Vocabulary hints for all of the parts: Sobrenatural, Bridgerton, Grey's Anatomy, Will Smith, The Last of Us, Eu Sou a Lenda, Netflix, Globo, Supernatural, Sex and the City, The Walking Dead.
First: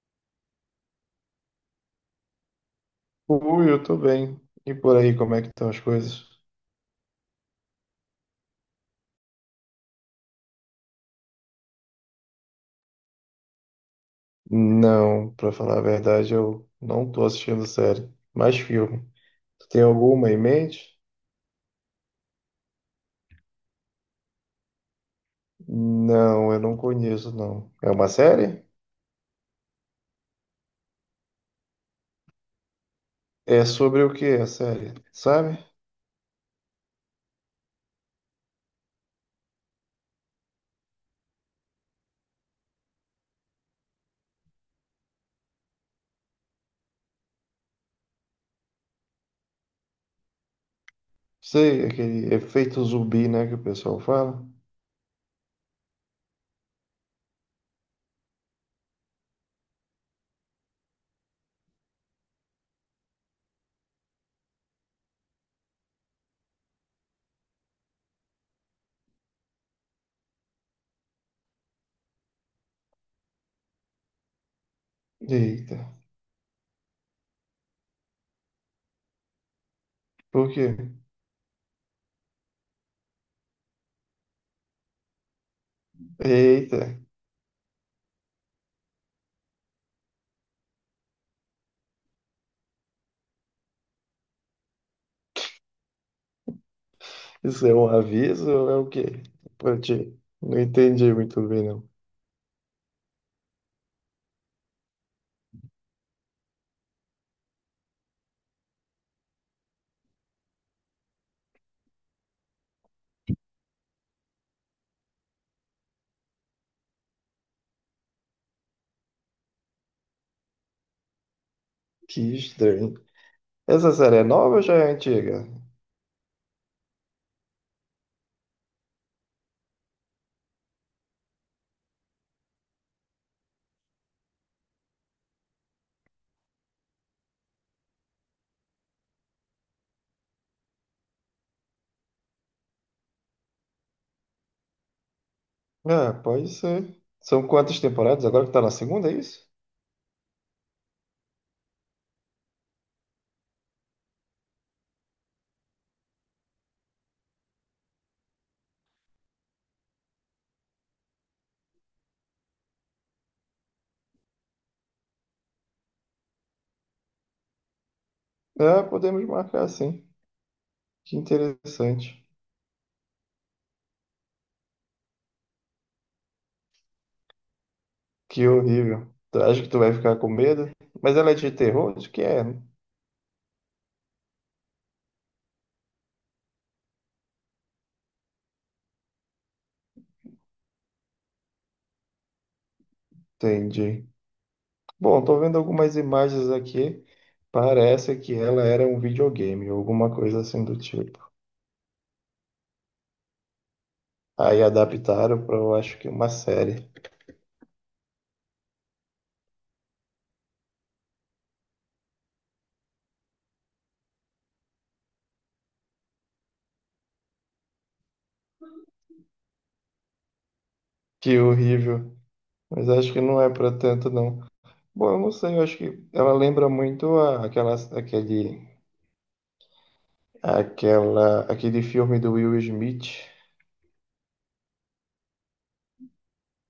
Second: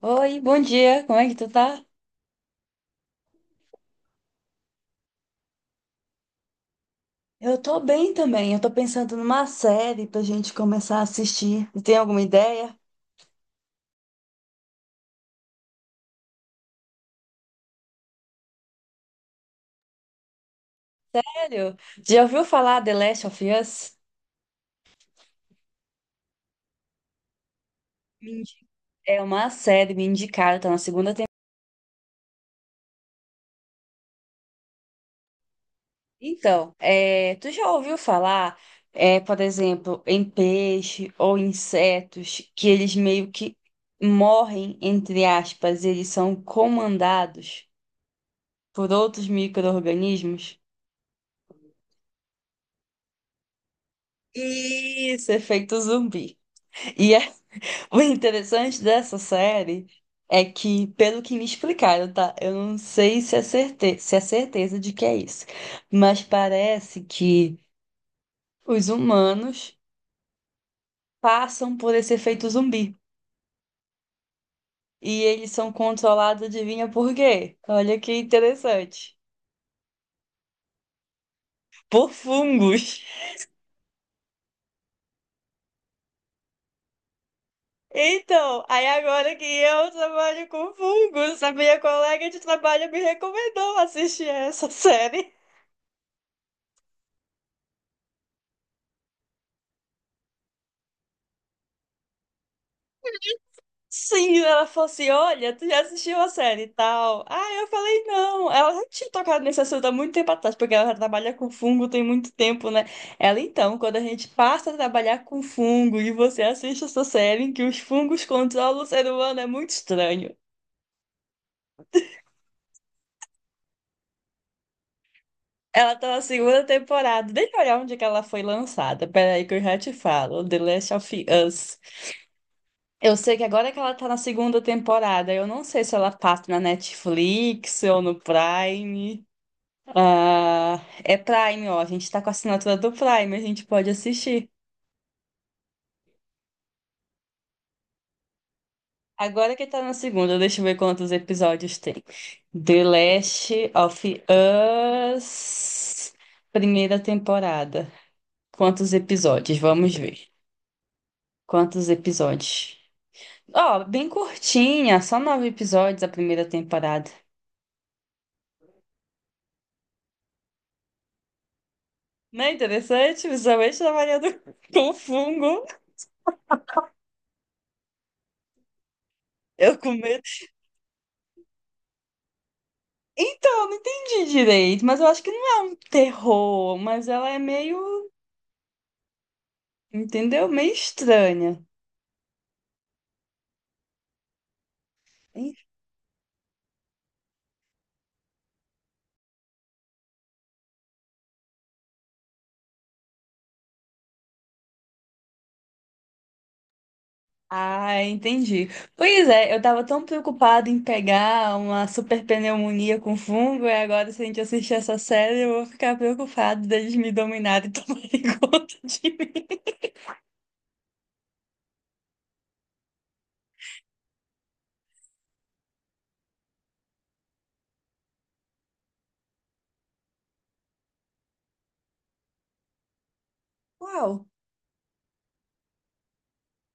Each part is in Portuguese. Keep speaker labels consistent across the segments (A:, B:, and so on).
A: Oi, bom dia, como é que tu tá?
B: Ui, eu tô bem. E por aí, como é que estão as coisas?
A: Eu tô bem também. Eu tô pensando numa série pra gente começar a assistir. Você tem alguma ideia?
B: Não, pra falar a verdade, eu não tô assistindo série, mas filme. Tu tem alguma em mente?
A: Sério? Já ouviu falar The Last of Us?
B: Não, eu não conheço, não. É uma
A: Me indica.
B: série?
A: É uma série me indicaram, tá na segunda temporada.
B: É sobre o que a série, sabe?
A: Então, é, tu já ouviu falar, é, por exemplo, em peixe ou insetos que eles meio que morrem, entre aspas, eles são comandados por outros micro-organismos?
B: Sei, aquele efeito zumbi, né, que o pessoal fala.
A: Isso, efeito zumbi. E O interessante dessa série é que, pelo que me explicaram, tá? Eu não sei se se é certeza de que é isso, mas parece que os humanos passam por esse efeito zumbi e eles são
B: Eita,
A: controlados, adivinha por quê? Olha que interessante.
B: por quê?
A: Por fungos.
B: Eita,
A: Então, aí agora que eu trabalho com fungos, a minha colega de trabalho me recomendou assistir essa série.
B: isso é um aviso ou é o quê? Pra ti? Não entendi muito bem, não.
A: Sim, ela falou assim: Olha, tu já assistiu a série e tal. Ah, eu falei: Não. Ela já tinha tocado nesse assunto há muito tempo atrás, porque ela já trabalha com fungo tem muito tempo, né? Ela, então, quando a gente passa a trabalhar com fungo e você assiste essa série em que os fungos controlam o ser humano, é muito estranho.
B: Que estranho. Essa série é nova ou já é antiga?
A: Ela tá na segunda temporada. Deixa eu olhar onde é que ela foi lançada. Peraí, que eu já te falo: The Last of Us. Eu sei que agora que ela tá na segunda temporada, eu não sei se ela passa na Netflix ou no Prime. Ah, é Prime, ó. A gente tá com a assinatura do Prime, a gente pode assistir.
B: É, pode ser. São quantas temporadas? Agora que tá na segunda, é isso?
A: Agora que tá na segunda, deixa eu ver quantos episódios tem. The Last of Us, primeira temporada. Quantos episódios? Vamos ver. Quantos episódios? Ó, bem curtinha, só nove episódios a primeira temporada.
B: É, podemos marcar sim. Que interessante.
A: Não é interessante? Visualmente trabalhando com fungo.
B: Que horrível. Tu acha que
A: Eu
B: tu
A: com
B: vai ficar
A: medo.
B: com medo? Mas ela é de terror? De que é?
A: Então, não entendi direito, mas eu acho que não é um terror, mas ela é meio, entendeu? Meio estranha.
B: Entendi. Bom, tô
A: En-
B: vendo algumas imagens aqui. Parece que ela era um videogame, alguma coisa assim do tipo. Aí adaptaram para eu acho que uma série.
A: Ah, entendi. Pois é, eu tava tão preocupada em pegar uma super pneumonia com fungo, e agora se a gente assistir essa série, eu vou ficar preocupada deles me dominarem e tomarem conta de mim.
B: Que horrível. Mas acho que não é para tanto, não. Bom, eu não sei, eu acho que ela lembra muito a, aquela, aquele Aquela, aquele filme do Will Smith,
A: Uau!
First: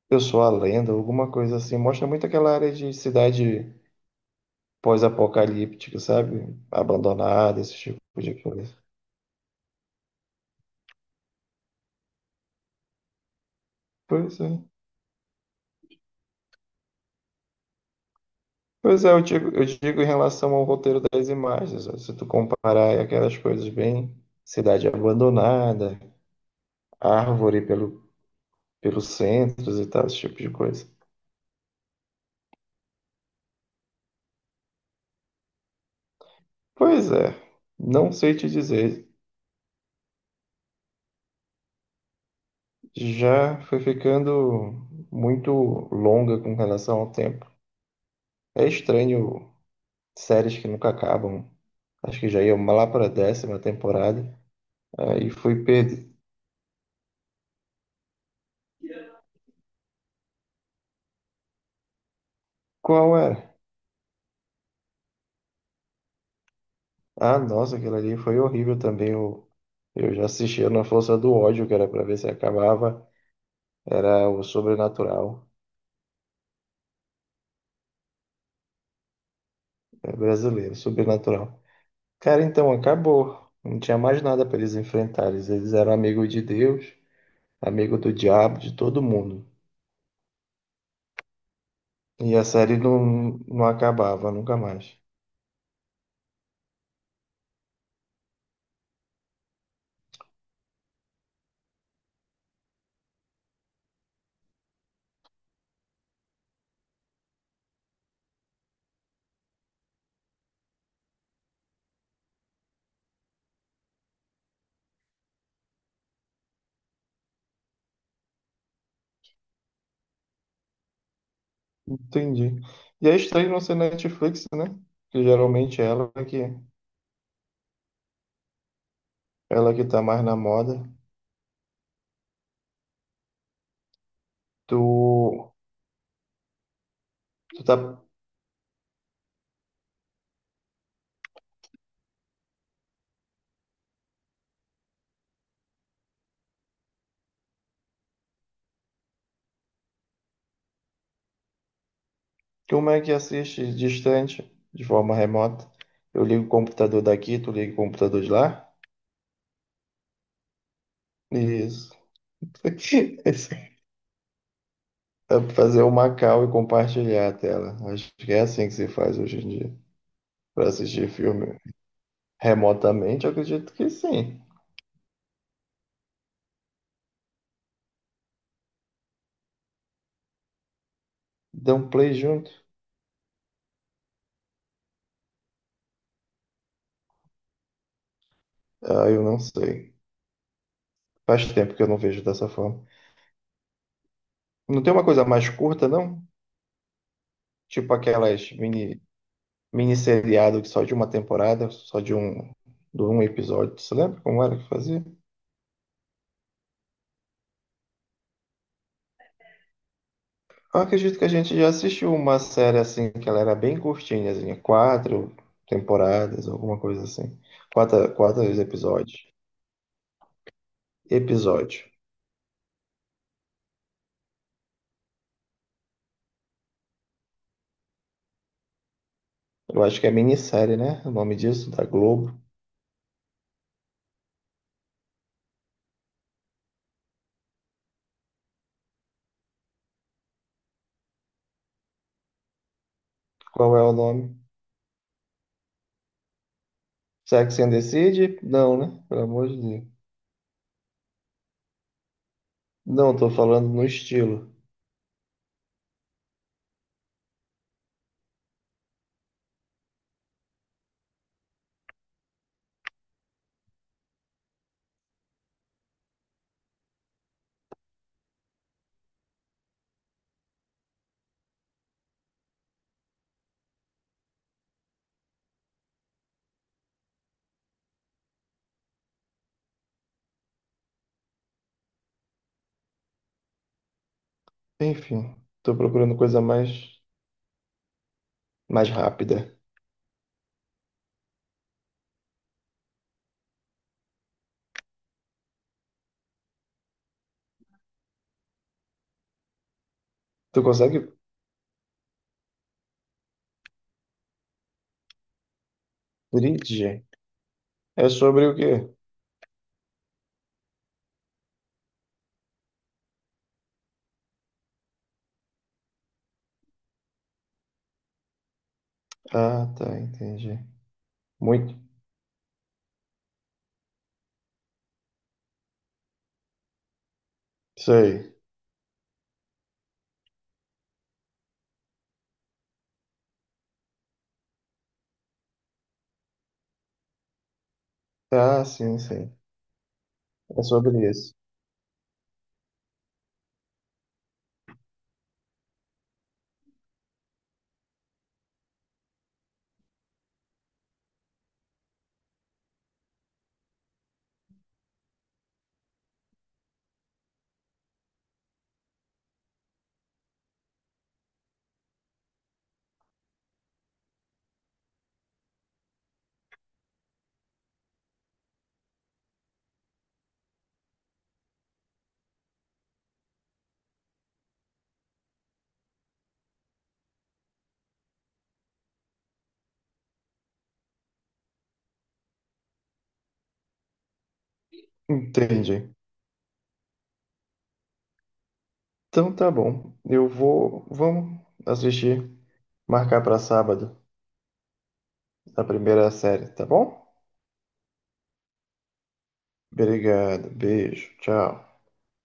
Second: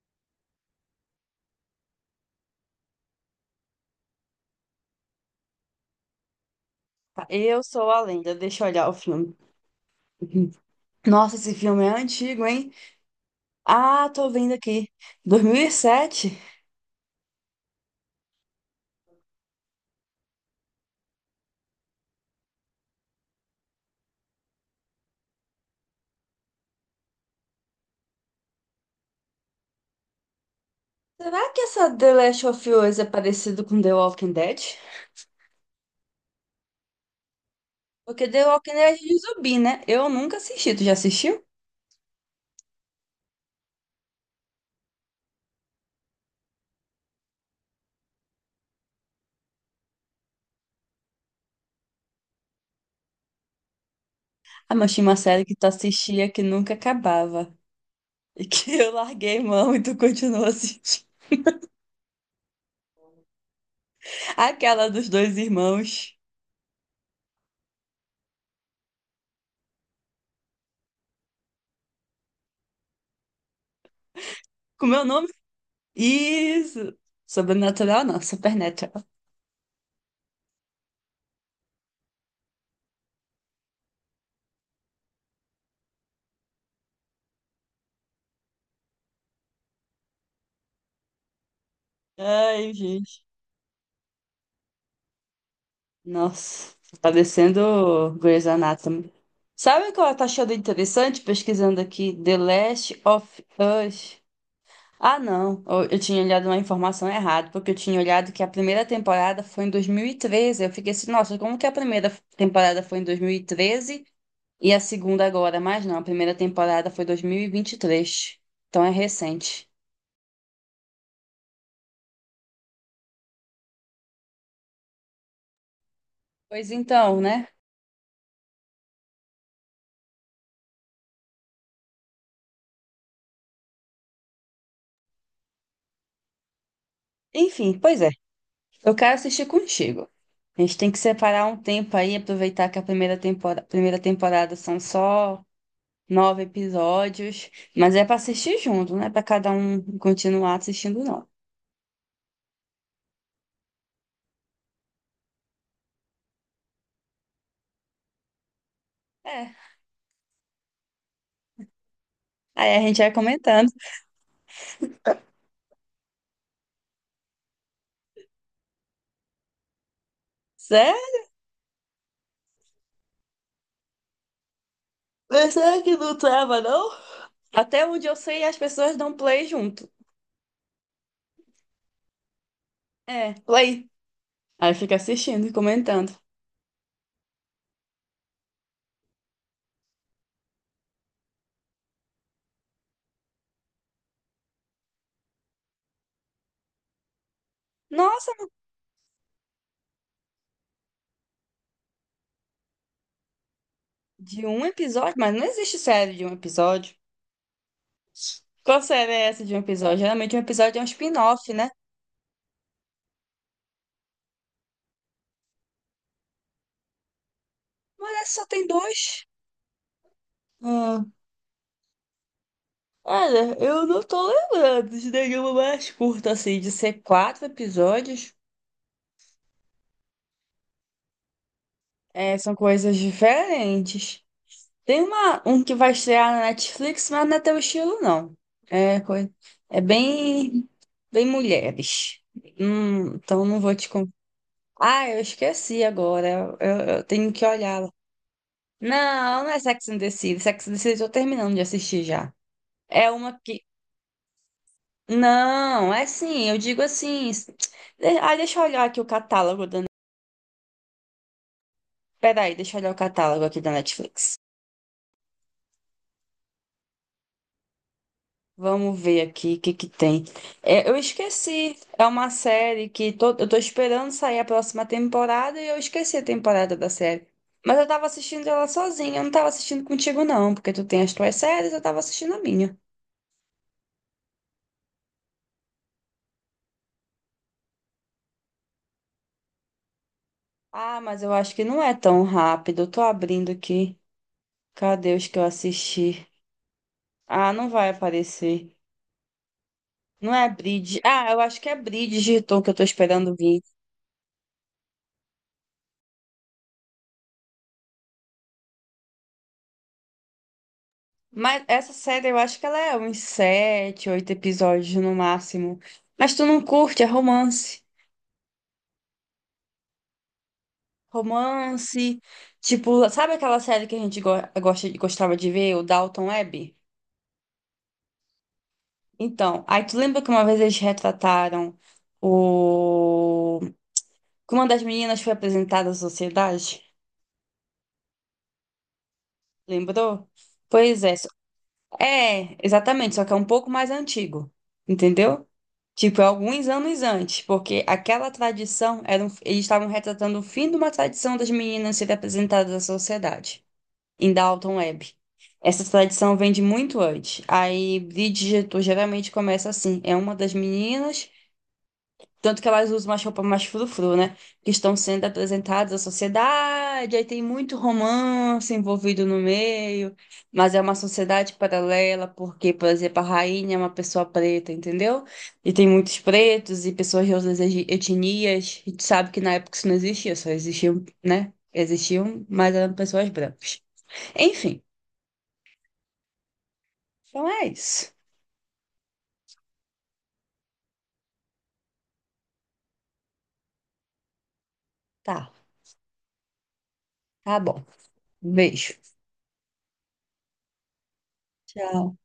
B: Eu Sou a Lenda, alguma coisa assim, mostra muito aquela área de cidade pós-apocalíptica, sabe? Abandonada,
A: Eu
B: esse
A: sou
B: tipo
A: a
B: de
A: lenda, deixa eu
B: coisa.
A: olhar o filme. Uhum. Nossa, esse filme é antigo, hein? Ah, tô
B: Pois é.
A: vendo aqui. 2007?
B: Pois é, eu digo em relação ao roteiro das imagens, ó, se tu comparar aí aquelas coisas bem cidade abandonada, árvore pelos centros e tal, esse tipo de coisa.
A: Será que essa The Last of Us é parecido com The Walking Dead?
B: Pois é, não
A: Porque
B: sei
A: The
B: te
A: Walking Dead é
B: dizer,
A: de zumbi, né? Eu nunca assisti. Tu já assistiu?
B: já foi ficando muito longa com relação ao tempo. É estranho séries que nunca acabam. Acho que já ia lá para a décima temporada.
A: Ah, mas tinha uma
B: Aí
A: série que
B: fui
A: tu
B: perder.
A: assistia que nunca acabava. E que eu larguei mão e tu continuou assistindo.
B: Qual era?
A: Aquela dos dois irmãos.
B: Ah, nossa, aquilo ali foi horrível também. Eu já assistia na Força do Ódio, que era para ver se acabava. Era o
A: Com meu nome?
B: Sobrenatural.
A: Isso! Sobrenatural não, Supernatural.
B: É brasileiro, Sobrenatural. Cara, então acabou. Não tinha mais nada para eles enfrentarem. Eles eram amigos de Deus, amigo do diabo, de todo mundo. E a
A: Ai,
B: série
A: gente.
B: não acabava nunca mais.
A: Nossa, tá parecendo Grey's Anatomy. Sabe o que ela tá achando interessante pesquisando aqui? The Last of Us. Ah, não. Eu tinha olhado uma informação errada, porque eu tinha olhado que a primeira temporada foi em 2013. Eu fiquei assim, nossa, como que a primeira temporada foi em 2013 e treze e a segunda agora? Mas não, a primeira temporada foi 2023. Então é recente.
B: Entendi. E é estranho não ser Netflix, né? Porque geralmente é ela que,
A: Pois então, né?
B: ela que tá mais na moda. Tu, tu tá,
A: Enfim, pois é. Eu quero assistir contigo. A gente tem que separar um tempo aí, aproveitar que a primeira temporada são só nove episódios, mas é para assistir junto, não é para cada um continuar assistindo, não.
B: como é que assiste distante, de forma remota? Eu ligo o computador daqui, tu liga o computador de lá?
A: É.
B: Isso.
A: Aí a gente vai comentando.
B: Dá pra fazer uma call e compartilhar a tela. Acho que é assim que se faz hoje em dia. Para assistir
A: Sério?
B: filme remotamente, eu acredito que sim.
A: Mas será que não trava, não? Até onde eu sei, as pessoas dão play junto.
B: Dá um play junto.
A: É, play. Aí fica assistindo e comentando.
B: Ah, eu não sei. Faz tempo que eu não vejo dessa forma. Não tem uma coisa mais curta, não? Tipo
A: Nossa,
B: aquelas mini seriado que só de uma temporada, só de um episódio. Você lembra como
A: de
B: era
A: um
B: que fazia?
A: episódio? Mas não existe série de um episódio. Qual série é essa de um episódio? Geralmente um episódio
B: Eu
A: é um
B: acredito que a
A: spin-off,
B: gente já
A: né?
B: assistiu uma série assim, que ela era bem curtinha, assim, quatro temporadas, alguma coisa assim. Quatro,
A: Mas essa
B: quatro
A: só tem dois.
B: episódios.
A: Ah,
B: Episódio.
A: olha, eu não tô lembrando de nenhuma mais curta, assim, de ser quatro episódios.
B: Eu acho que é minissérie, né? O nome disso, da
A: É,
B: Globo.
A: são coisas diferentes. Tem uma, um que vai estrear na Netflix, mas não é teu estilo, não. É, coi- é bem, bem mulheres. Então não
B: Qual
A: vou
B: é
A: te
B: o
A: contar.
B: nome?
A: Ah, eu esqueci agora. Eu tenho que
B: Sex and the
A: olhar lá.
B: City? Não, né? Pelo
A: Não,
B: amor
A: não
B: de
A: é
B: Deus.
A: Sex and the City. Sex and the City eu tô terminando de assistir já. É
B: Não, tô
A: uma que.
B: falando no estilo.
A: Não, é sim, eu digo assim. Ah, deixa eu olhar aqui o catálogo da. Peraí, deixa eu olhar o catálogo aqui da Netflix. Vamos ver aqui o que que tem. É, eu esqueci. É uma série que eu tô esperando sair a próxima temporada e eu esqueci a temporada da série. Mas eu tava assistindo ela sozinha, eu não tava assistindo contigo, não, porque tu tem as tuas séries, eu tava assistindo a minha.
B: Enfim, tô procurando coisa mais rápida.
A: Ah, mas eu acho que não é tão rápido. Eu tô abrindo aqui. Cadê os que eu assisti? Ah, não vai aparecer. Não é
B: Tu
A: Bridge.
B: consegue?
A: Ah, eu acho que é Bridgerton que eu tô esperando vir.
B: Bridge? É sobre o quê?
A: Mas essa série eu acho que ela é uns sete, oito episódios no máximo. Mas tu não curte, é romance.
B: Ah, tá, entendi. Muito.
A: Romance. Tipo, sabe aquela série que a gente gostava de ver, o Dalton Webb?
B: Sei.
A: Então, aí tu lembra que uma vez eles retrataram o... que uma das meninas foi apresentada à sociedade?
B: Ah, sim, sim.
A: Lembrou?
B: É sobre
A: Pois é,
B: isso.
A: é, exatamente, só que é um pouco mais antigo, entendeu? Tipo, é alguns anos antes, porque aquela tradição eles estavam retratando o fim de uma tradição das meninas serem apresentadas à sociedade, em Dalton Webb. Essa tradição vem de muito antes. Aí, Bridgerton geralmente começa assim: é uma das meninas tanto que elas usam uma roupa mais frufru, né? Que estão sendo apresentadas à sociedade, aí tem muito romance envolvido no meio, mas é uma sociedade paralela, porque, por exemplo, a rainha é uma pessoa preta, entendeu? E tem muitos pretos e pessoas de outras etnias, e tu sabe que na época isso não existia, só existiam, né? Existiam, mas eram pessoas brancas. Enfim,
B: Entendi.
A: então é isso.
B: Então tá bom. Eu vou. Vamos assistir. Marcar pra sábado
A: Tá,
B: a primeira série, tá bom?
A: tá bom. Beijo.
B: Obrigado. Beijo. Tchau.
A: Tchau.